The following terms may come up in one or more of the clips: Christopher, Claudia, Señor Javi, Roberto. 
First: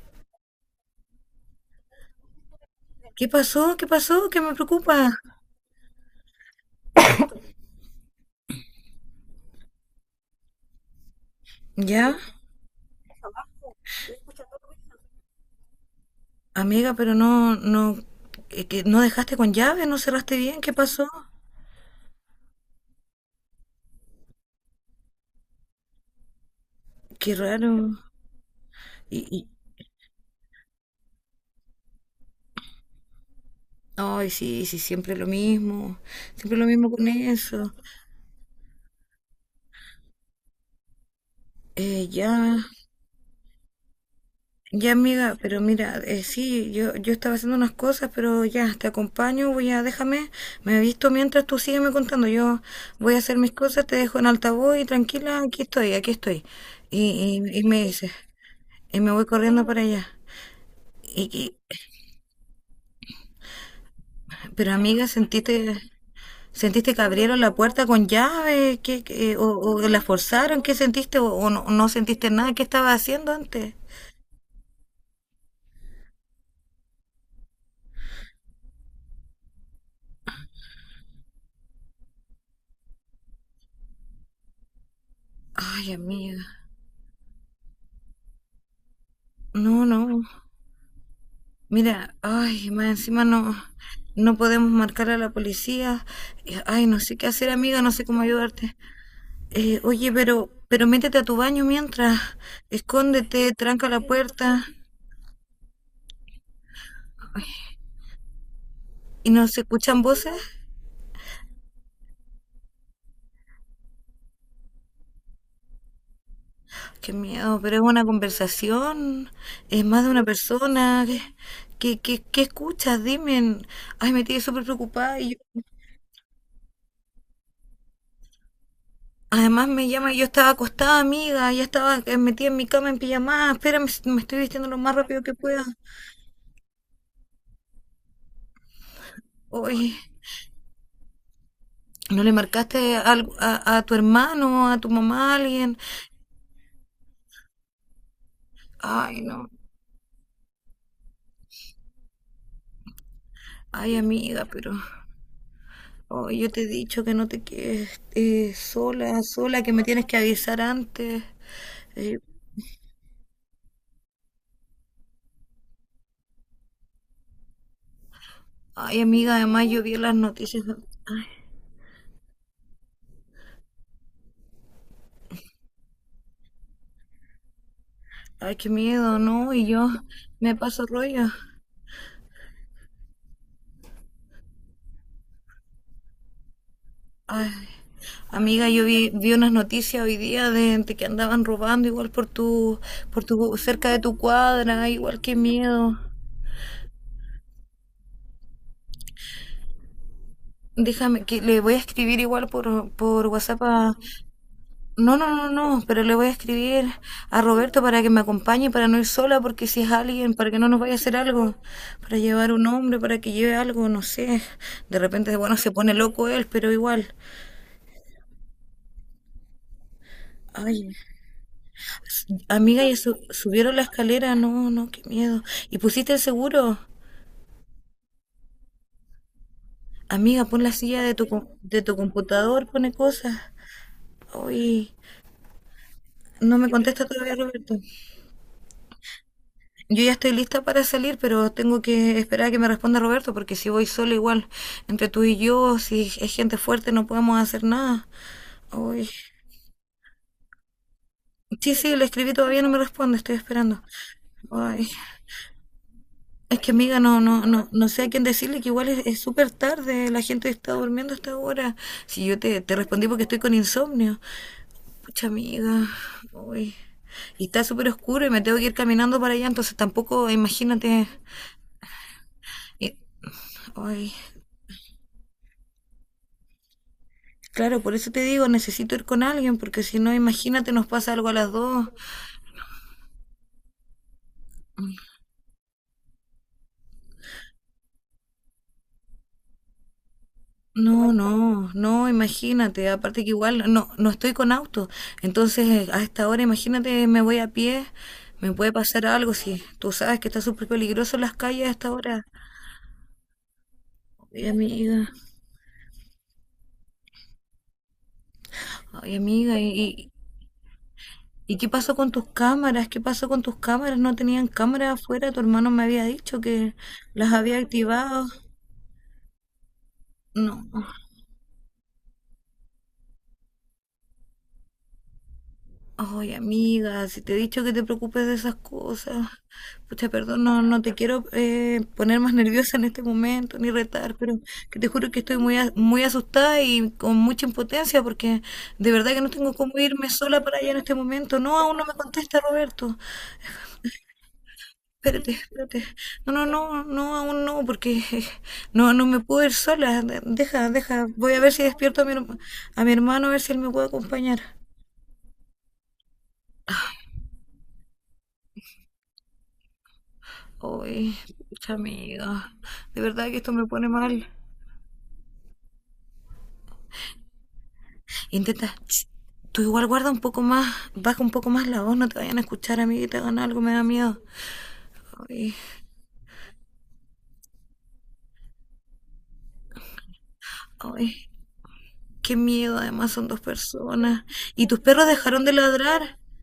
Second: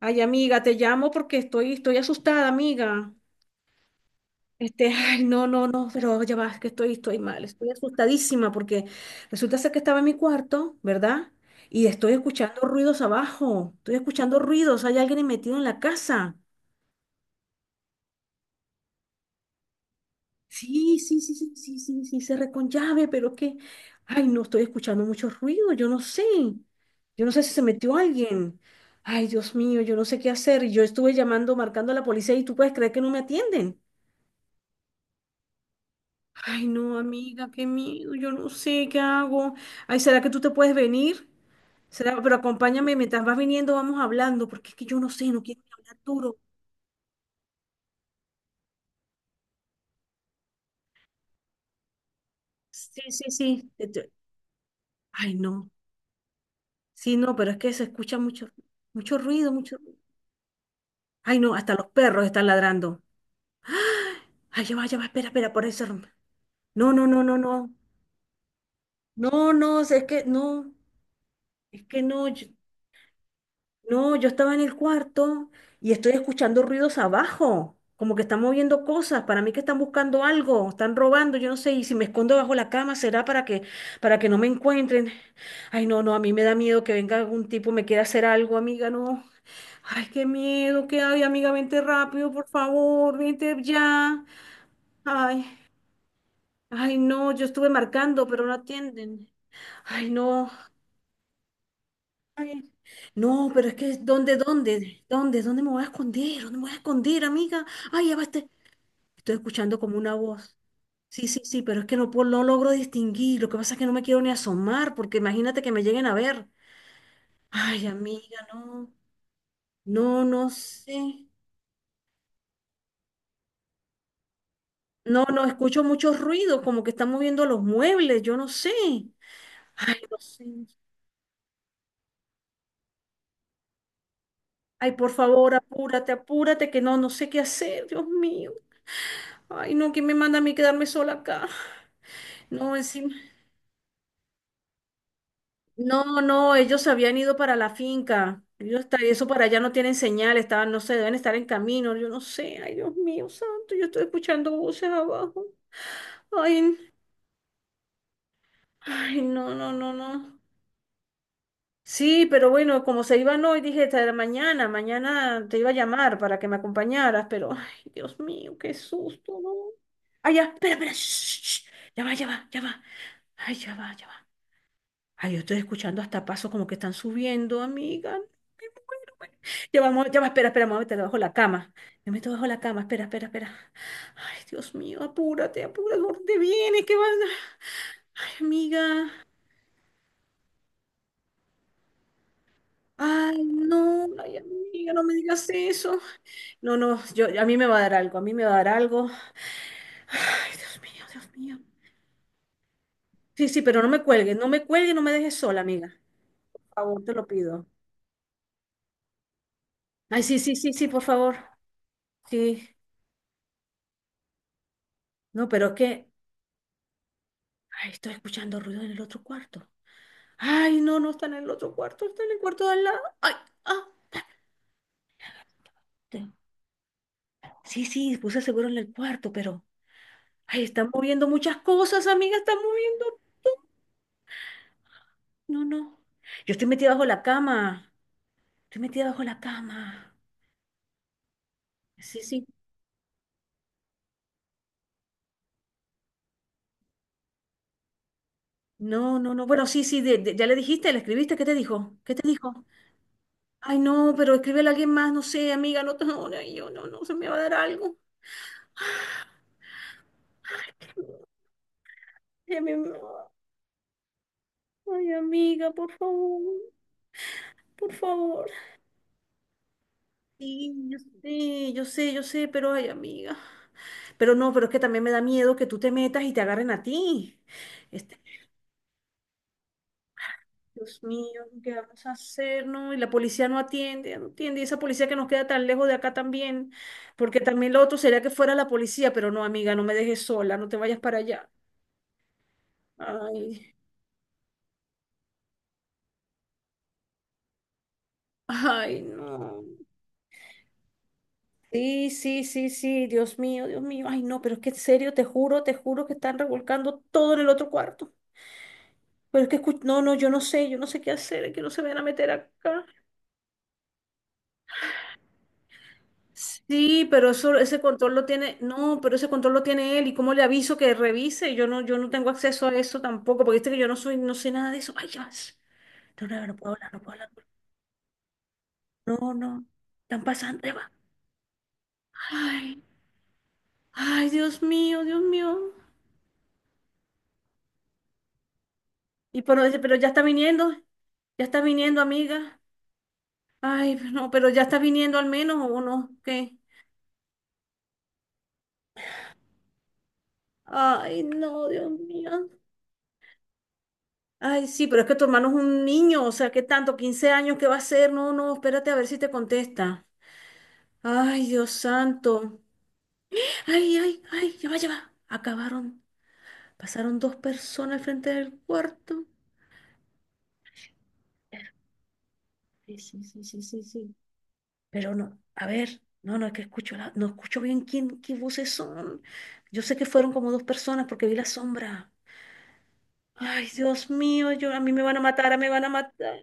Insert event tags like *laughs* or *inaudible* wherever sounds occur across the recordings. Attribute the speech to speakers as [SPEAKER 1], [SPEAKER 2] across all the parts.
[SPEAKER 1] Ay, amiga, te llamo porque estoy asustada, amiga.
[SPEAKER 2] ¿Qué pasó? ¿Qué pasó? ¿Qué me preocupa?
[SPEAKER 1] Ay, no, no, no, pero ya va, es que estoy mal, estoy asustadísima porque resulta ser que estaba en mi cuarto, ¿verdad? Y estoy
[SPEAKER 2] Ya,
[SPEAKER 1] escuchando ruidos abajo, estoy escuchando ruidos, hay alguien metido en la casa.
[SPEAKER 2] amiga, pero no, no, que no dejaste con llave, no cerraste bien, ¿qué
[SPEAKER 1] Sí,
[SPEAKER 2] pasó?
[SPEAKER 1] sí, sí, sí, sí, sí, sí, cerré con llave, pero es que, ay, no, estoy escuchando muchos ruidos, yo no
[SPEAKER 2] Qué
[SPEAKER 1] sé si se
[SPEAKER 2] raro.
[SPEAKER 1] metió alguien.
[SPEAKER 2] Y,
[SPEAKER 1] Ay,
[SPEAKER 2] y,
[SPEAKER 1] Dios mío, yo no sé qué hacer. Yo estuve llamando, marcando a la policía y tú puedes creer que no me atienden.
[SPEAKER 2] ay, sí, sí, siempre lo
[SPEAKER 1] Ay,
[SPEAKER 2] mismo
[SPEAKER 1] no,
[SPEAKER 2] con
[SPEAKER 1] amiga, qué
[SPEAKER 2] eso.
[SPEAKER 1] miedo, yo no sé qué hago. Ay, ¿será que tú te puedes venir?
[SPEAKER 2] Eh,
[SPEAKER 1] ¿Será? Pero
[SPEAKER 2] ya,
[SPEAKER 1] acompáñame, mientras vas viniendo vamos hablando, porque es que
[SPEAKER 2] ya,
[SPEAKER 1] yo no sé,
[SPEAKER 2] amiga,
[SPEAKER 1] no
[SPEAKER 2] pero
[SPEAKER 1] quiero
[SPEAKER 2] mira,
[SPEAKER 1] hablar duro.
[SPEAKER 2] sí, yo estaba haciendo unas cosas, pero ya, te acompaño, déjame, me he visto mientras tú sígueme contando, yo
[SPEAKER 1] Sí,
[SPEAKER 2] voy a
[SPEAKER 1] sí,
[SPEAKER 2] hacer mis
[SPEAKER 1] sí.
[SPEAKER 2] cosas, te dejo en altavoz y
[SPEAKER 1] Ay,
[SPEAKER 2] tranquila, aquí
[SPEAKER 1] no.
[SPEAKER 2] estoy, aquí estoy.
[SPEAKER 1] Sí, no, pero es
[SPEAKER 2] Y
[SPEAKER 1] que
[SPEAKER 2] me
[SPEAKER 1] se
[SPEAKER 2] dices.
[SPEAKER 1] escucha mucho,
[SPEAKER 2] Y me
[SPEAKER 1] mucho
[SPEAKER 2] voy
[SPEAKER 1] ruido,
[SPEAKER 2] corriendo
[SPEAKER 1] mucho
[SPEAKER 2] para
[SPEAKER 1] ruido.
[SPEAKER 2] allá. Y,
[SPEAKER 1] Ay, no,
[SPEAKER 2] y-
[SPEAKER 1] hasta los perros están ladrando. Ay,
[SPEAKER 2] pero
[SPEAKER 1] ya va,
[SPEAKER 2] amiga,
[SPEAKER 1] espera, espera, por
[SPEAKER 2] ¿sentiste,
[SPEAKER 1] eso. No,
[SPEAKER 2] sentiste que
[SPEAKER 1] no, no, no,
[SPEAKER 2] abrieron la
[SPEAKER 1] no.
[SPEAKER 2] puerta con llave? O,
[SPEAKER 1] No, no,
[SPEAKER 2] ¿o
[SPEAKER 1] es
[SPEAKER 2] la
[SPEAKER 1] que
[SPEAKER 2] forzaron?
[SPEAKER 1] no,
[SPEAKER 2] ¿Qué sentiste? ¿O no,
[SPEAKER 1] es
[SPEAKER 2] no
[SPEAKER 1] que no.
[SPEAKER 2] sentiste nada? ¿Qué estaba haciendo antes?
[SPEAKER 1] No, yo estaba en el cuarto y estoy escuchando ruidos abajo, como que están moviendo cosas, para mí que están buscando algo, están robando, yo no sé, y si me escondo bajo la cama será para que no me encuentren. Ay,
[SPEAKER 2] Ay,
[SPEAKER 1] no, no, a mí me
[SPEAKER 2] amiga.
[SPEAKER 1] da miedo que venga algún tipo me quiera hacer algo, amiga, no.
[SPEAKER 2] No,
[SPEAKER 1] Ay,
[SPEAKER 2] no.
[SPEAKER 1] qué miedo, qué hay, amiga, vente
[SPEAKER 2] Mira,
[SPEAKER 1] rápido, por
[SPEAKER 2] ay, más
[SPEAKER 1] favor,
[SPEAKER 2] encima no,
[SPEAKER 1] vente ya.
[SPEAKER 2] no podemos marcar a la
[SPEAKER 1] Ay,
[SPEAKER 2] policía. Ay,
[SPEAKER 1] ay,
[SPEAKER 2] no sé qué
[SPEAKER 1] no, yo
[SPEAKER 2] hacer,
[SPEAKER 1] estuve
[SPEAKER 2] amiga, no sé cómo
[SPEAKER 1] marcando, pero no
[SPEAKER 2] ayudarte.
[SPEAKER 1] atienden. Ay,
[SPEAKER 2] Oye,
[SPEAKER 1] no.
[SPEAKER 2] pero métete a tu baño mientras.
[SPEAKER 1] Ay, no,
[SPEAKER 2] Escóndete,
[SPEAKER 1] pero es
[SPEAKER 2] tranca
[SPEAKER 1] que
[SPEAKER 2] la
[SPEAKER 1] ¿dónde,
[SPEAKER 2] puerta.
[SPEAKER 1] dónde, dónde, dónde me voy a esconder? ¿Dónde me voy a esconder, amiga? Ay, ya va
[SPEAKER 2] ¿Y
[SPEAKER 1] estoy
[SPEAKER 2] no se
[SPEAKER 1] escuchando como
[SPEAKER 2] escuchan
[SPEAKER 1] una
[SPEAKER 2] voces?
[SPEAKER 1] voz. Sí, sí, sí, pero es que no, no logro distinguir. Lo que pasa es que no me quiero ni asomar, porque imagínate que me lleguen a ver.
[SPEAKER 2] Qué miedo, pero es
[SPEAKER 1] Ay,
[SPEAKER 2] una
[SPEAKER 1] amiga, no,
[SPEAKER 2] conversación, es más de una
[SPEAKER 1] no, no
[SPEAKER 2] persona.
[SPEAKER 1] sé.
[SPEAKER 2] ¿Qué escuchas? Dime. Ay, me tiene súper preocupada.
[SPEAKER 1] No, no, escucho mucho ruido, como que están moviendo los muebles, yo no sé.
[SPEAKER 2] Además me
[SPEAKER 1] Ay,
[SPEAKER 2] llama,
[SPEAKER 1] no
[SPEAKER 2] yo
[SPEAKER 1] sé.
[SPEAKER 2] estaba acostada, amiga, ya estaba metida en mi cama en pijamada. Espérame, me estoy vistiendo lo
[SPEAKER 1] Ay,
[SPEAKER 2] más
[SPEAKER 1] por
[SPEAKER 2] rápido que
[SPEAKER 1] favor,
[SPEAKER 2] pueda.
[SPEAKER 1] apúrate, apúrate, que no, no sé qué hacer, Dios mío. Ay, no,
[SPEAKER 2] Oye,
[SPEAKER 1] ¿quién me manda a mí quedarme sola acá?
[SPEAKER 2] ¿no le
[SPEAKER 1] No,
[SPEAKER 2] marcaste
[SPEAKER 1] encima-
[SPEAKER 2] algo a tu hermano, a tu mamá, a alguien?
[SPEAKER 1] no, no, ellos se habían ido para la finca. Ellos está,
[SPEAKER 2] Ay,
[SPEAKER 1] eso para
[SPEAKER 2] no.
[SPEAKER 1] allá no tienen señal, estaban, no sé, deben estar en camino, yo no sé, ay Dios mío, santo, yo
[SPEAKER 2] Ay,
[SPEAKER 1] estoy
[SPEAKER 2] amiga,
[SPEAKER 1] escuchando
[SPEAKER 2] pero…
[SPEAKER 1] voces abajo.
[SPEAKER 2] ay, yo te he
[SPEAKER 1] Ay,
[SPEAKER 2] dicho que no te quedes
[SPEAKER 1] ay,
[SPEAKER 2] sola,
[SPEAKER 1] no,
[SPEAKER 2] sola, que
[SPEAKER 1] no,
[SPEAKER 2] me
[SPEAKER 1] no,
[SPEAKER 2] tienes que
[SPEAKER 1] no.
[SPEAKER 2] avisar antes. Eh,
[SPEAKER 1] Sí, pero bueno, como se iban hoy, dije, "Esta era mañana, mañana te iba a llamar para que me acompañaras", pero, ay, Dios mío, qué
[SPEAKER 2] Ay, amiga,
[SPEAKER 1] susto, ¿no?
[SPEAKER 2] además yo vi las
[SPEAKER 1] Ay, ya,
[SPEAKER 2] noticias.
[SPEAKER 1] espera, espera, shh,
[SPEAKER 2] Ay,
[SPEAKER 1] shh, shh, ya va, ya va, ya va. Ay, ya va, ya va. Ay, yo estoy escuchando hasta pasos como que están subiendo, amiga.
[SPEAKER 2] ay, qué
[SPEAKER 1] Me muero,
[SPEAKER 2] miedo, ¿no? Y
[SPEAKER 1] ya
[SPEAKER 2] yo
[SPEAKER 1] vamos, ya va, espera,
[SPEAKER 2] me
[SPEAKER 1] espera, me voy a
[SPEAKER 2] paso
[SPEAKER 1] meter debajo de
[SPEAKER 2] rollo.
[SPEAKER 1] la cama. Me meto debajo de la cama, espera, espera, espera. Ay, Dios mío, apúrate, apúrate, ¿dónde vienes? ¿Qué vas?
[SPEAKER 2] Ay,
[SPEAKER 1] Ay,
[SPEAKER 2] amiga, yo vi,
[SPEAKER 1] amiga.
[SPEAKER 2] vi unas noticias hoy día de que andaban robando igual por
[SPEAKER 1] Ay,
[SPEAKER 2] tu, cerca de
[SPEAKER 1] no,
[SPEAKER 2] tu
[SPEAKER 1] ay,
[SPEAKER 2] cuadra.
[SPEAKER 1] amiga,
[SPEAKER 2] Ay,
[SPEAKER 1] no me
[SPEAKER 2] igual, qué
[SPEAKER 1] digas
[SPEAKER 2] miedo.
[SPEAKER 1] eso. No, no, yo, a mí me va a dar algo, a mí me va a dar algo. Ay, Dios mío,
[SPEAKER 2] Déjame,
[SPEAKER 1] Dios
[SPEAKER 2] que
[SPEAKER 1] mío.
[SPEAKER 2] le voy a escribir igual por
[SPEAKER 1] Sí,
[SPEAKER 2] WhatsApp
[SPEAKER 1] sí, pero no
[SPEAKER 2] a…
[SPEAKER 1] me cuelgues, no me cuelgues, no me
[SPEAKER 2] No, no,
[SPEAKER 1] dejes
[SPEAKER 2] no,
[SPEAKER 1] sola,
[SPEAKER 2] no,
[SPEAKER 1] amiga.
[SPEAKER 2] pero le voy a
[SPEAKER 1] Por
[SPEAKER 2] escribir
[SPEAKER 1] favor, te lo
[SPEAKER 2] a
[SPEAKER 1] pido.
[SPEAKER 2] Roberto para que me acompañe, para no ir sola, porque si es
[SPEAKER 1] Ay,
[SPEAKER 2] alguien,
[SPEAKER 1] sí,
[SPEAKER 2] para
[SPEAKER 1] sí,
[SPEAKER 2] que no
[SPEAKER 1] sí,
[SPEAKER 2] nos
[SPEAKER 1] sí,
[SPEAKER 2] vaya a
[SPEAKER 1] por
[SPEAKER 2] hacer
[SPEAKER 1] favor.
[SPEAKER 2] algo, para llevar un
[SPEAKER 1] Sí.
[SPEAKER 2] hombre, para que lleve algo, no sé. De repente,
[SPEAKER 1] No,
[SPEAKER 2] bueno,
[SPEAKER 1] pero
[SPEAKER 2] se
[SPEAKER 1] es
[SPEAKER 2] pone
[SPEAKER 1] que
[SPEAKER 2] loco él, pero igual.
[SPEAKER 1] ay, estoy escuchando ruido en el otro cuarto. Ay,
[SPEAKER 2] Ay,
[SPEAKER 1] no, no está en el otro cuarto, está en el cuarto de
[SPEAKER 2] amiga,
[SPEAKER 1] al
[SPEAKER 2] ya
[SPEAKER 1] lado. Ay,
[SPEAKER 2] subieron la
[SPEAKER 1] ah.
[SPEAKER 2] escalera, no, no, qué miedo. ¿Y pusiste el
[SPEAKER 1] te-
[SPEAKER 2] seguro?
[SPEAKER 1] Sí, sí, puse seguro en el cuarto, pero.
[SPEAKER 2] Amiga, pon
[SPEAKER 1] Ay,
[SPEAKER 2] la
[SPEAKER 1] están
[SPEAKER 2] silla de tu,
[SPEAKER 1] moviendo muchas
[SPEAKER 2] de tu
[SPEAKER 1] cosas, amiga, están
[SPEAKER 2] computador, pone
[SPEAKER 1] moviendo.
[SPEAKER 2] cosas. Ay,
[SPEAKER 1] No, no. Yo
[SPEAKER 2] no
[SPEAKER 1] estoy
[SPEAKER 2] me
[SPEAKER 1] metida
[SPEAKER 2] contesta
[SPEAKER 1] bajo la
[SPEAKER 2] todavía Roberto.
[SPEAKER 1] cama. Estoy metida bajo la
[SPEAKER 2] Yo ya
[SPEAKER 1] cama.
[SPEAKER 2] estoy lista para salir, pero tengo que
[SPEAKER 1] Sí, sí.
[SPEAKER 2] esperar a que me responda Roberto, porque si voy sola igual, entre tú y yo, si es gente fuerte, no podemos hacer nada. Uy.
[SPEAKER 1] No, no, no. Bueno, sí, sí, ya le dijiste, le escribiste, ¿qué te
[SPEAKER 2] Sí, sí,
[SPEAKER 1] dijo?
[SPEAKER 2] le
[SPEAKER 1] ¿Qué te
[SPEAKER 2] escribí, todavía
[SPEAKER 1] dijo?
[SPEAKER 2] no me responde, estoy
[SPEAKER 1] Ay,
[SPEAKER 2] esperando.
[SPEAKER 1] no, pero escríbele a
[SPEAKER 2] Ay.
[SPEAKER 1] alguien más, no sé, amiga, no, no, no,
[SPEAKER 2] Es que
[SPEAKER 1] yo no,
[SPEAKER 2] amiga,
[SPEAKER 1] no, se
[SPEAKER 2] no,
[SPEAKER 1] me va a
[SPEAKER 2] no,
[SPEAKER 1] dar
[SPEAKER 2] no, no
[SPEAKER 1] algo.
[SPEAKER 2] sé a quién decirle que igual es súper tarde, la gente está
[SPEAKER 1] Ay,
[SPEAKER 2] durmiendo hasta ahora. Si yo te,
[SPEAKER 1] qué me-
[SPEAKER 2] te respondí porque estoy con insomnio.
[SPEAKER 1] ay,
[SPEAKER 2] Pucha
[SPEAKER 1] amiga,
[SPEAKER 2] amiga,
[SPEAKER 1] por favor,
[SPEAKER 2] uy. Y está súper
[SPEAKER 1] por
[SPEAKER 2] oscuro y me
[SPEAKER 1] favor.
[SPEAKER 2] tengo que ir caminando para allá, entonces tampoco,
[SPEAKER 1] Sí, yo
[SPEAKER 2] imagínate.
[SPEAKER 1] sé, yo sé, yo sé, pero ay,
[SPEAKER 2] y-
[SPEAKER 1] amiga.
[SPEAKER 2] Ay.
[SPEAKER 1] Pero no, pero es que también me da miedo que tú te metas y te agarren a ti.
[SPEAKER 2] Claro, por eso te
[SPEAKER 1] Este,
[SPEAKER 2] digo, necesito ir con alguien, porque si no, imagínate, nos
[SPEAKER 1] Dios
[SPEAKER 2] pasa algo a
[SPEAKER 1] mío,
[SPEAKER 2] las
[SPEAKER 1] ¿qué
[SPEAKER 2] dos.
[SPEAKER 1] vamos a hacer? No, y la policía no atiende, no atiende. Y esa policía que nos queda tan lejos de acá también. Porque también lo otro sería que fuera la policía, pero no, amiga, no me dejes sola, no te vayas
[SPEAKER 2] No,
[SPEAKER 1] para allá.
[SPEAKER 2] no, no, imagínate. Aparte que igual
[SPEAKER 1] Ay,
[SPEAKER 2] no, no estoy con auto. Entonces, a esta hora, imagínate, me voy a pie, me puede
[SPEAKER 1] ay,
[SPEAKER 2] pasar algo. Si
[SPEAKER 1] no.
[SPEAKER 2] tú sabes que está súper peligroso en las calles a esta
[SPEAKER 1] Sí,
[SPEAKER 2] hora.
[SPEAKER 1] sí, sí, sí, Dios mío, Dios mío. Ay, no,
[SPEAKER 2] Ay,
[SPEAKER 1] pero es que en
[SPEAKER 2] amiga,
[SPEAKER 1] serio, te juro que están revolcando todo en el otro cuarto.
[SPEAKER 2] ay,
[SPEAKER 1] Pero es
[SPEAKER 2] amiga,
[SPEAKER 1] que, no,
[SPEAKER 2] y
[SPEAKER 1] no, yo no sé qué hacer, es
[SPEAKER 2] y
[SPEAKER 1] que
[SPEAKER 2] ¿qué
[SPEAKER 1] no se
[SPEAKER 2] pasó
[SPEAKER 1] vayan a
[SPEAKER 2] con tus
[SPEAKER 1] meter acá.
[SPEAKER 2] cámaras? ¿Qué pasó con tus cámaras? ¿No tenían cámaras afuera? Tu hermano me había dicho que
[SPEAKER 1] Sí, pero
[SPEAKER 2] las
[SPEAKER 1] eso,
[SPEAKER 2] había
[SPEAKER 1] ese control
[SPEAKER 2] activado.
[SPEAKER 1] lo tiene, no, pero ese control lo tiene él. ¿Y cómo le
[SPEAKER 2] No.
[SPEAKER 1] aviso que revise? Yo no, yo no tengo acceso a eso tampoco, porque viste que yo no soy, no sé nada de eso. Ay, ya. No,
[SPEAKER 2] Ay,
[SPEAKER 1] no, no puedo hablar, no
[SPEAKER 2] amiga,
[SPEAKER 1] puedo
[SPEAKER 2] si
[SPEAKER 1] hablar.
[SPEAKER 2] te he dicho que te preocupes de esas cosas.
[SPEAKER 1] No, no.
[SPEAKER 2] Pucha,
[SPEAKER 1] Están
[SPEAKER 2] perdón, no,
[SPEAKER 1] pasando, ya
[SPEAKER 2] no
[SPEAKER 1] va.
[SPEAKER 2] te quiero poner más *laughs* nerviosa
[SPEAKER 1] Ay,
[SPEAKER 2] en este momento ni retar,
[SPEAKER 1] ay,
[SPEAKER 2] pero
[SPEAKER 1] Dios
[SPEAKER 2] que te
[SPEAKER 1] mío,
[SPEAKER 2] juro que
[SPEAKER 1] Dios
[SPEAKER 2] estoy muy,
[SPEAKER 1] mío.
[SPEAKER 2] muy asustada y con mucha impotencia porque de verdad que no
[SPEAKER 1] Y
[SPEAKER 2] tengo cómo
[SPEAKER 1] pero
[SPEAKER 2] irme sola para allá en este momento.
[SPEAKER 1] ya
[SPEAKER 2] No,
[SPEAKER 1] está
[SPEAKER 2] aún no me
[SPEAKER 1] viniendo,
[SPEAKER 2] contesta
[SPEAKER 1] amiga.
[SPEAKER 2] Roberto.
[SPEAKER 1] Ay, no, pero ya está viniendo al
[SPEAKER 2] Espérate,
[SPEAKER 1] menos,
[SPEAKER 2] espérate.
[SPEAKER 1] ¿o no?
[SPEAKER 2] No, no,
[SPEAKER 1] ¿Qué?
[SPEAKER 2] no, no, aún no, porque *laughs* no, no me puedo ir sola. Deja, deja.
[SPEAKER 1] Ay,
[SPEAKER 2] Voy a ver si
[SPEAKER 1] no, Dios
[SPEAKER 2] despierto a mi,
[SPEAKER 1] mío.
[SPEAKER 2] a mi hermano, a ver si él me puede acompañar.
[SPEAKER 1] Ay, sí, pero es que tu hermano es un niño, o sea, ¿qué tanto? ¿15 años? ¿Qué va a hacer? No, no, espérate a ver si te contesta.
[SPEAKER 2] Uy,
[SPEAKER 1] Ay, Dios
[SPEAKER 2] mucha amiga,
[SPEAKER 1] santo.
[SPEAKER 2] de verdad que esto me pone
[SPEAKER 1] Ay, ay,
[SPEAKER 2] mal.
[SPEAKER 1] ay, ya va, ya va. Acabaron. Pasaron dos personas al frente del
[SPEAKER 2] Intenta, ch,
[SPEAKER 1] cuarto.
[SPEAKER 2] tú igual guarda un poco más, baja un poco más la voz, no te vayan a escuchar,
[SPEAKER 1] Sí,
[SPEAKER 2] amiga, y te
[SPEAKER 1] sí,
[SPEAKER 2] hagan
[SPEAKER 1] sí,
[SPEAKER 2] algo,
[SPEAKER 1] sí,
[SPEAKER 2] me da
[SPEAKER 1] sí, sí.
[SPEAKER 2] miedo.
[SPEAKER 1] Pero no,
[SPEAKER 2] Ay,
[SPEAKER 1] a ver, no, no, es que escucho, no escucho bien quién, qué voces son. Yo sé que fueron como dos personas porque
[SPEAKER 2] ay,
[SPEAKER 1] vi la sombra.
[SPEAKER 2] qué miedo, además son dos
[SPEAKER 1] Ay, Dios
[SPEAKER 2] personas.
[SPEAKER 1] mío,
[SPEAKER 2] ¿Y
[SPEAKER 1] yo,
[SPEAKER 2] tus
[SPEAKER 1] a mí me
[SPEAKER 2] perros
[SPEAKER 1] van a
[SPEAKER 2] dejaron
[SPEAKER 1] matar,
[SPEAKER 2] de
[SPEAKER 1] a mí me van a
[SPEAKER 2] ladrar?
[SPEAKER 1] matar.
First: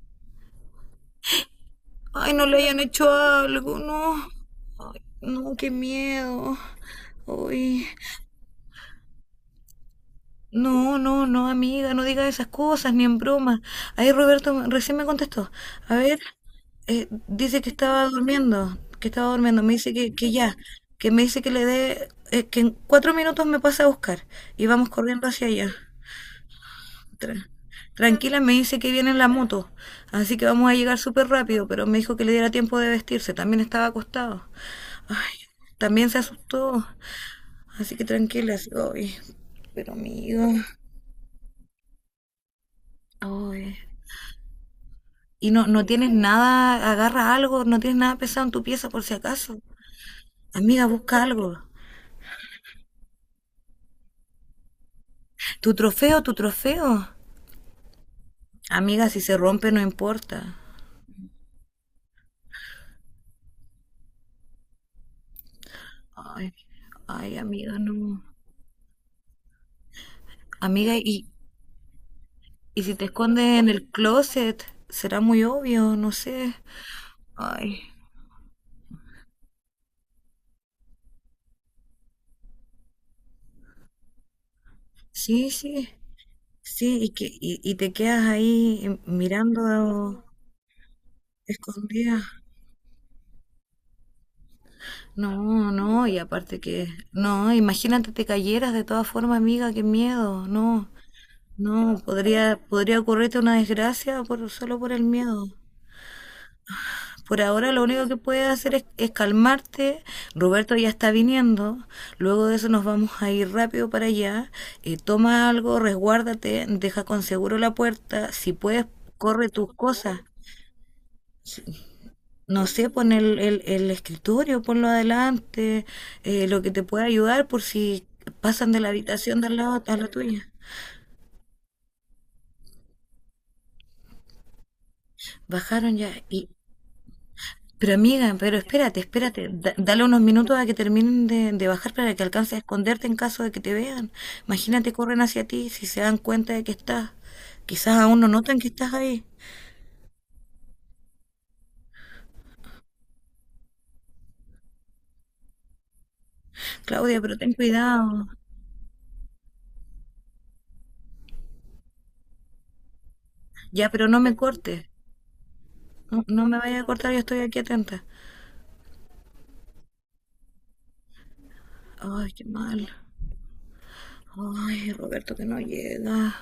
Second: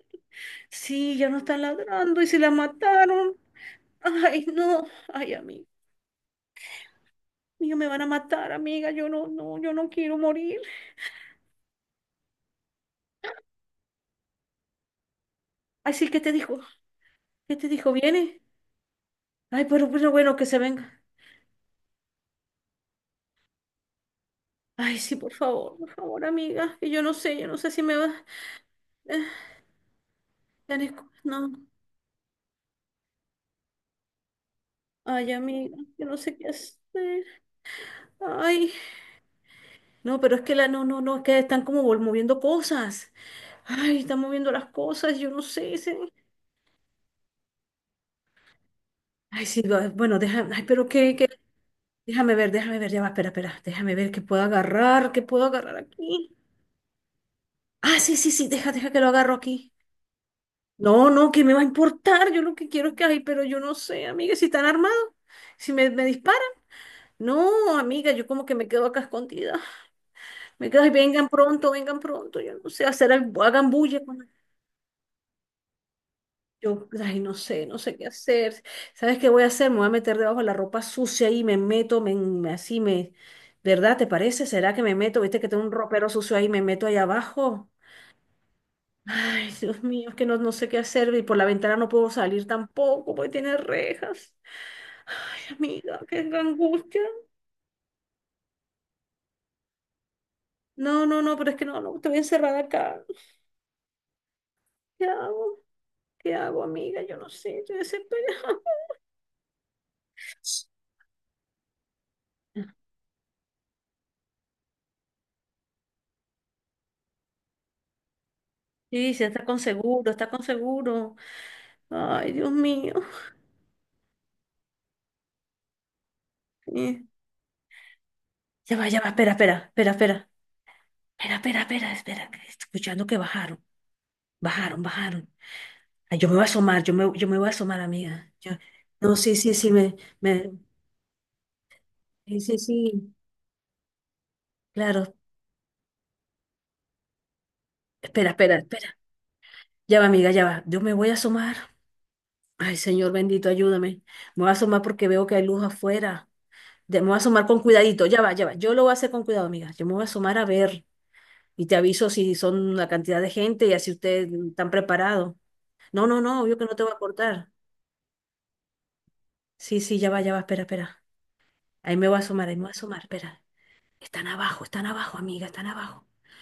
[SPEAKER 1] Sí, ya no están ladrando y
[SPEAKER 2] Ay,
[SPEAKER 1] si
[SPEAKER 2] no
[SPEAKER 1] la
[SPEAKER 2] le hayan hecho
[SPEAKER 1] mataron.
[SPEAKER 2] algo, no.
[SPEAKER 1] Ay, no,
[SPEAKER 2] Ay,
[SPEAKER 1] ay,
[SPEAKER 2] no,
[SPEAKER 1] amigo,
[SPEAKER 2] qué miedo.
[SPEAKER 1] mío,
[SPEAKER 2] Uy.
[SPEAKER 1] me van a matar, amiga, yo no, no, yo no quiero morir.
[SPEAKER 2] No, no, no, amiga, no digas esas cosas, ni en broma. Ahí Roberto recién me contestó.
[SPEAKER 1] Ay,
[SPEAKER 2] A
[SPEAKER 1] sí,
[SPEAKER 2] ver,
[SPEAKER 1] ¿qué te dijo? ¿Qué
[SPEAKER 2] dice
[SPEAKER 1] te
[SPEAKER 2] que
[SPEAKER 1] dijo?
[SPEAKER 2] estaba
[SPEAKER 1] ¿Viene?
[SPEAKER 2] durmiendo, que estaba durmiendo.
[SPEAKER 1] Ay,
[SPEAKER 2] Me dice
[SPEAKER 1] pero
[SPEAKER 2] que
[SPEAKER 1] bueno, que
[SPEAKER 2] ya,
[SPEAKER 1] se venga.
[SPEAKER 2] que me dice que le dé, que en 4 minutos me pasa a buscar y vamos
[SPEAKER 1] Ay, sí,
[SPEAKER 2] corriendo hacia allá.
[SPEAKER 1] por favor, amiga, que yo
[SPEAKER 2] Tra-
[SPEAKER 1] no sé si me va.
[SPEAKER 2] Tranquila, me dice que viene en
[SPEAKER 1] eh,
[SPEAKER 2] la moto, así que vamos a
[SPEAKER 1] ya ni
[SPEAKER 2] llegar súper
[SPEAKER 1] no.
[SPEAKER 2] rápido, pero me dijo que le diera tiempo de vestirse, también estaba acostado.
[SPEAKER 1] Ay,
[SPEAKER 2] Ay,
[SPEAKER 1] amiga, yo
[SPEAKER 2] también
[SPEAKER 1] no
[SPEAKER 2] se
[SPEAKER 1] sé qué
[SPEAKER 2] asustó,
[SPEAKER 1] hacer.
[SPEAKER 2] así que tranquila, así,
[SPEAKER 1] Ay,
[SPEAKER 2] ay, pero
[SPEAKER 1] no, pero es
[SPEAKER 2] amigo,
[SPEAKER 1] que la, no, no, no, es que están como moviendo cosas.
[SPEAKER 2] ay.
[SPEAKER 1] Ay, están moviendo las cosas, yo no
[SPEAKER 2] Y no,
[SPEAKER 1] sé,
[SPEAKER 2] no
[SPEAKER 1] sí.
[SPEAKER 2] tienes nada, agarra algo, no tienes nada pesado en tu pieza por si
[SPEAKER 1] Ay,
[SPEAKER 2] acaso.
[SPEAKER 1] sí, bueno, déjame, ay, pero
[SPEAKER 2] Amiga,
[SPEAKER 1] qué,
[SPEAKER 2] busca
[SPEAKER 1] qué,
[SPEAKER 2] algo.
[SPEAKER 1] déjame ver, ya va, espera, espera, déjame ver qué puedo
[SPEAKER 2] Tu
[SPEAKER 1] agarrar
[SPEAKER 2] trofeo, tu
[SPEAKER 1] aquí.
[SPEAKER 2] trofeo.
[SPEAKER 1] Ah, sí, sí, sí, deja, deja que
[SPEAKER 2] Amiga,
[SPEAKER 1] lo
[SPEAKER 2] si
[SPEAKER 1] agarro
[SPEAKER 2] se rompe
[SPEAKER 1] aquí.
[SPEAKER 2] no importa.
[SPEAKER 1] No, no, ¿qué me va a importar? Yo lo que quiero es que, ay, pero yo no sé, amiga, si están armados, si me disparan.
[SPEAKER 2] Ay, ay, amiga,
[SPEAKER 1] No, amiga,
[SPEAKER 2] no.
[SPEAKER 1] yo como que me quedo acá escondida. Me quedo, ay,
[SPEAKER 2] Amiga,
[SPEAKER 1] vengan pronto, yo no
[SPEAKER 2] y
[SPEAKER 1] sé,
[SPEAKER 2] si te
[SPEAKER 1] hacer,
[SPEAKER 2] escondes en
[SPEAKER 1] hagan
[SPEAKER 2] el
[SPEAKER 1] bulla.
[SPEAKER 2] closet, será muy obvio, no sé.
[SPEAKER 1] Yo, ay, no sé, no
[SPEAKER 2] Ay,
[SPEAKER 1] sé qué hacer. ¿Sabes qué voy a hacer? Me voy a meter debajo de la ropa sucia y me meto, así me, ¿verdad? ¿Te parece? ¿Será que me meto? ¿Viste
[SPEAKER 2] sí,
[SPEAKER 1] que tengo un
[SPEAKER 2] sí,
[SPEAKER 1] ropero sucio ahí y me meto ahí
[SPEAKER 2] sí,
[SPEAKER 1] abajo?
[SPEAKER 2] y te quedas ahí
[SPEAKER 1] Ay,
[SPEAKER 2] mirando
[SPEAKER 1] Dios mío, es que no, no sé qué hacer y por la ventana no puedo
[SPEAKER 2] escondida.
[SPEAKER 1] salir tampoco porque tiene rejas. Ay,
[SPEAKER 2] No,
[SPEAKER 1] amiga,
[SPEAKER 2] no, y
[SPEAKER 1] qué
[SPEAKER 2] aparte que,
[SPEAKER 1] angustia.
[SPEAKER 2] no, imagínate te cayeras de todas formas, amiga, qué miedo, no,
[SPEAKER 1] No, no, no, pero es que no, no,
[SPEAKER 2] no,
[SPEAKER 1] estoy
[SPEAKER 2] podría,
[SPEAKER 1] encerrada
[SPEAKER 2] podría
[SPEAKER 1] acá.
[SPEAKER 2] ocurrirte una desgracia por, solo por el
[SPEAKER 1] ¿Qué
[SPEAKER 2] miedo.
[SPEAKER 1] hago? ¿Qué hago, amiga? Yo no
[SPEAKER 2] Por
[SPEAKER 1] sé,
[SPEAKER 2] ahora
[SPEAKER 1] estoy
[SPEAKER 2] lo único que puedes
[SPEAKER 1] desesperada.
[SPEAKER 2] hacer es calmarte.
[SPEAKER 1] *laughs*
[SPEAKER 2] Roberto ya está viniendo, luego de eso nos vamos a ir rápido para allá, toma algo, resguárdate, deja con seguro la puerta, si puedes,
[SPEAKER 1] Sí, sí, está
[SPEAKER 2] corre
[SPEAKER 1] con
[SPEAKER 2] tus
[SPEAKER 1] seguro,
[SPEAKER 2] cosas,
[SPEAKER 1] está con seguro. Ay, Dios
[SPEAKER 2] no sé,
[SPEAKER 1] mío.
[SPEAKER 2] pon el escritorio, ponlo adelante, lo que te
[SPEAKER 1] Eh,
[SPEAKER 2] pueda ayudar por si pasan de la
[SPEAKER 1] Ya va, espera,
[SPEAKER 2] habitación de
[SPEAKER 1] espera,
[SPEAKER 2] al lado
[SPEAKER 1] espera,
[SPEAKER 2] a la
[SPEAKER 1] espera,
[SPEAKER 2] tuya.
[SPEAKER 1] espera, espera, espera, espera, que estoy escuchando que bajaron, bajaron, bajaron.
[SPEAKER 2] Bajaron
[SPEAKER 1] Ay,
[SPEAKER 2] ya
[SPEAKER 1] yo me voy a
[SPEAKER 2] y…
[SPEAKER 1] asomar, yo me voy a asomar,
[SPEAKER 2] Pero
[SPEAKER 1] amiga.
[SPEAKER 2] amiga, pero espérate,
[SPEAKER 1] No, sí,
[SPEAKER 2] espérate,
[SPEAKER 1] sí, sí,
[SPEAKER 2] dale unos
[SPEAKER 1] me,
[SPEAKER 2] minutos a que terminen de bajar para que
[SPEAKER 1] sí,
[SPEAKER 2] alcance
[SPEAKER 1] sí,
[SPEAKER 2] a esconderte
[SPEAKER 1] sí,
[SPEAKER 2] en caso de que te vean. Imagínate,
[SPEAKER 1] claro.
[SPEAKER 2] corren hacia ti si se dan cuenta de que estás. Quizás aún no
[SPEAKER 1] Espera, espera,
[SPEAKER 2] notan que estás
[SPEAKER 1] espera.
[SPEAKER 2] ahí.
[SPEAKER 1] Ya va, amiga, ya va. Yo me voy a asomar. Ay, Señor bendito, ayúdame. Me voy a asomar porque veo que hay luz afuera. Me voy a
[SPEAKER 2] Claudia, pero
[SPEAKER 1] asomar
[SPEAKER 2] ten
[SPEAKER 1] con cuidadito.
[SPEAKER 2] cuidado.
[SPEAKER 1] Ya va, ya va. Yo lo voy a hacer con cuidado, amiga. Yo me voy a asomar a ver y te aviso si son la cantidad de gente y
[SPEAKER 2] Ya,
[SPEAKER 1] así
[SPEAKER 2] pero no
[SPEAKER 1] ustedes
[SPEAKER 2] me
[SPEAKER 1] están
[SPEAKER 2] cortes.
[SPEAKER 1] preparados. No, no,
[SPEAKER 2] No,
[SPEAKER 1] no,
[SPEAKER 2] no me
[SPEAKER 1] obvio que no
[SPEAKER 2] vayas
[SPEAKER 1] te
[SPEAKER 2] a
[SPEAKER 1] voy a
[SPEAKER 2] cortar, yo estoy
[SPEAKER 1] cortar.
[SPEAKER 2] aquí atenta.
[SPEAKER 1] Sí, sí, ya va, espera, espera. Ahí me voy a
[SPEAKER 2] Ay, qué
[SPEAKER 1] asomar, ahí me voy a
[SPEAKER 2] mal.
[SPEAKER 1] asomar, espera. Están
[SPEAKER 2] Ay,
[SPEAKER 1] abajo,
[SPEAKER 2] Roberto, que
[SPEAKER 1] amiga,
[SPEAKER 2] no
[SPEAKER 1] están abajo.
[SPEAKER 2] llega.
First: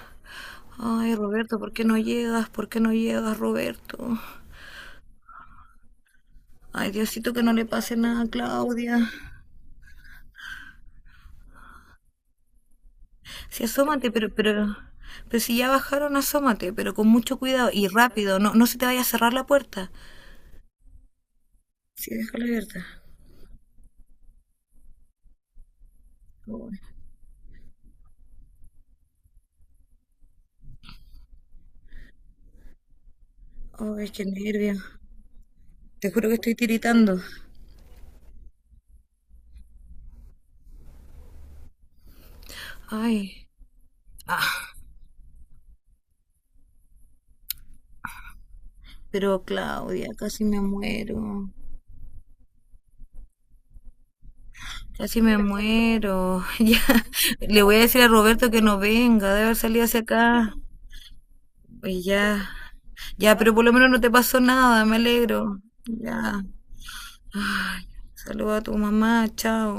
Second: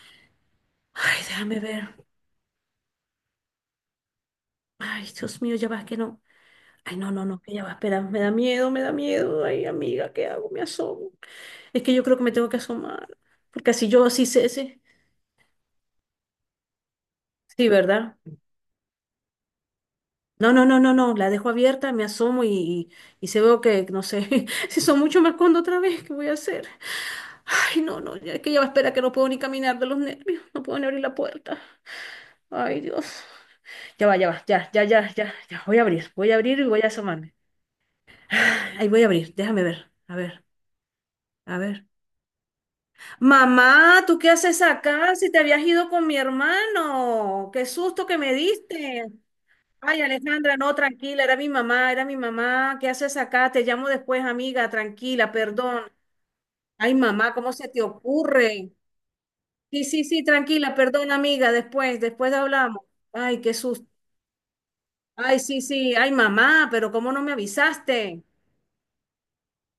[SPEAKER 2] Ay,
[SPEAKER 1] Ay,
[SPEAKER 2] Roberto,
[SPEAKER 1] déjame
[SPEAKER 2] ¿por qué
[SPEAKER 1] ver.
[SPEAKER 2] no llegas? ¿Por qué no llegas, Roberto?
[SPEAKER 1] Ay, Dios mío, ya va, que no.
[SPEAKER 2] Ay,
[SPEAKER 1] Ay, no, no,
[SPEAKER 2] Diosito,
[SPEAKER 1] no,
[SPEAKER 2] que no
[SPEAKER 1] que ya
[SPEAKER 2] le
[SPEAKER 1] va,
[SPEAKER 2] pase
[SPEAKER 1] espera, me
[SPEAKER 2] nada a
[SPEAKER 1] da miedo, me da
[SPEAKER 2] Claudia.
[SPEAKER 1] miedo. Ay, amiga, ¿qué hago? Me asomo. Es que yo creo que me tengo que asomar,
[SPEAKER 2] Sí,
[SPEAKER 1] porque así yo
[SPEAKER 2] asómate,
[SPEAKER 1] sí sé, sí,
[SPEAKER 2] pero si ya bajaron, asómate, pero con mucho cuidado
[SPEAKER 1] sí,
[SPEAKER 2] y
[SPEAKER 1] ¿verdad?
[SPEAKER 2] rápido, no, no se te vaya a cerrar la puerta.
[SPEAKER 1] No, no, no, no, no, la dejo abierta, me
[SPEAKER 2] Sí, déjala
[SPEAKER 1] asomo
[SPEAKER 2] abierta.
[SPEAKER 1] y se veo que, no sé, *laughs* si son mucho me escondo otra vez, ¿qué voy a hacer?
[SPEAKER 2] Ay,
[SPEAKER 1] Ay, no, no, es que ya va, espera, que no puedo ni caminar de los nervios, no puedo ni abrir la puerta. Ay, Dios. Ya
[SPEAKER 2] ay,
[SPEAKER 1] va,
[SPEAKER 2] qué
[SPEAKER 1] ya va, ya,
[SPEAKER 2] nervio.
[SPEAKER 1] ya, ya, ya, ya.
[SPEAKER 2] Te juro
[SPEAKER 1] Voy
[SPEAKER 2] que
[SPEAKER 1] a
[SPEAKER 2] estoy
[SPEAKER 1] abrir y voy a
[SPEAKER 2] tiritando.
[SPEAKER 1] asomarme. *sighs* Ahí voy a abrir, déjame ver, a ver, a ver.
[SPEAKER 2] Ay,
[SPEAKER 1] Mamá, ¿tú qué haces
[SPEAKER 2] ah,
[SPEAKER 1] acá? Si te habías ido con mi hermano. Qué susto que me diste.
[SPEAKER 2] pero
[SPEAKER 1] Ay,
[SPEAKER 2] Claudia, casi
[SPEAKER 1] Alejandra,
[SPEAKER 2] me
[SPEAKER 1] no, tranquila, era mi
[SPEAKER 2] muero.
[SPEAKER 1] mamá, era mi mamá. ¿Qué haces acá? Te llamo después, amiga,
[SPEAKER 2] Casi
[SPEAKER 1] tranquila,
[SPEAKER 2] me
[SPEAKER 1] perdón.
[SPEAKER 2] muero. *laughs* Ya.
[SPEAKER 1] Ay, mamá, ¿cómo
[SPEAKER 2] Le
[SPEAKER 1] se
[SPEAKER 2] voy a
[SPEAKER 1] te
[SPEAKER 2] decir a Roberto que
[SPEAKER 1] ocurre?
[SPEAKER 2] no venga, debe haber salido
[SPEAKER 1] Sí,
[SPEAKER 2] hacia
[SPEAKER 1] sí, sí,
[SPEAKER 2] acá.
[SPEAKER 1] tranquila, perdón, amiga, después,
[SPEAKER 2] Pues
[SPEAKER 1] después
[SPEAKER 2] ya.
[SPEAKER 1] hablamos.
[SPEAKER 2] Ya,
[SPEAKER 1] Ay,
[SPEAKER 2] pero
[SPEAKER 1] qué
[SPEAKER 2] por lo
[SPEAKER 1] susto.
[SPEAKER 2] menos no te pasó nada, me
[SPEAKER 1] Ay,
[SPEAKER 2] alegro.
[SPEAKER 1] sí, sí, ay,
[SPEAKER 2] Ya.
[SPEAKER 1] mamá, pero ¿cómo no me avisaste?
[SPEAKER 2] Saluda a tu mamá, chao.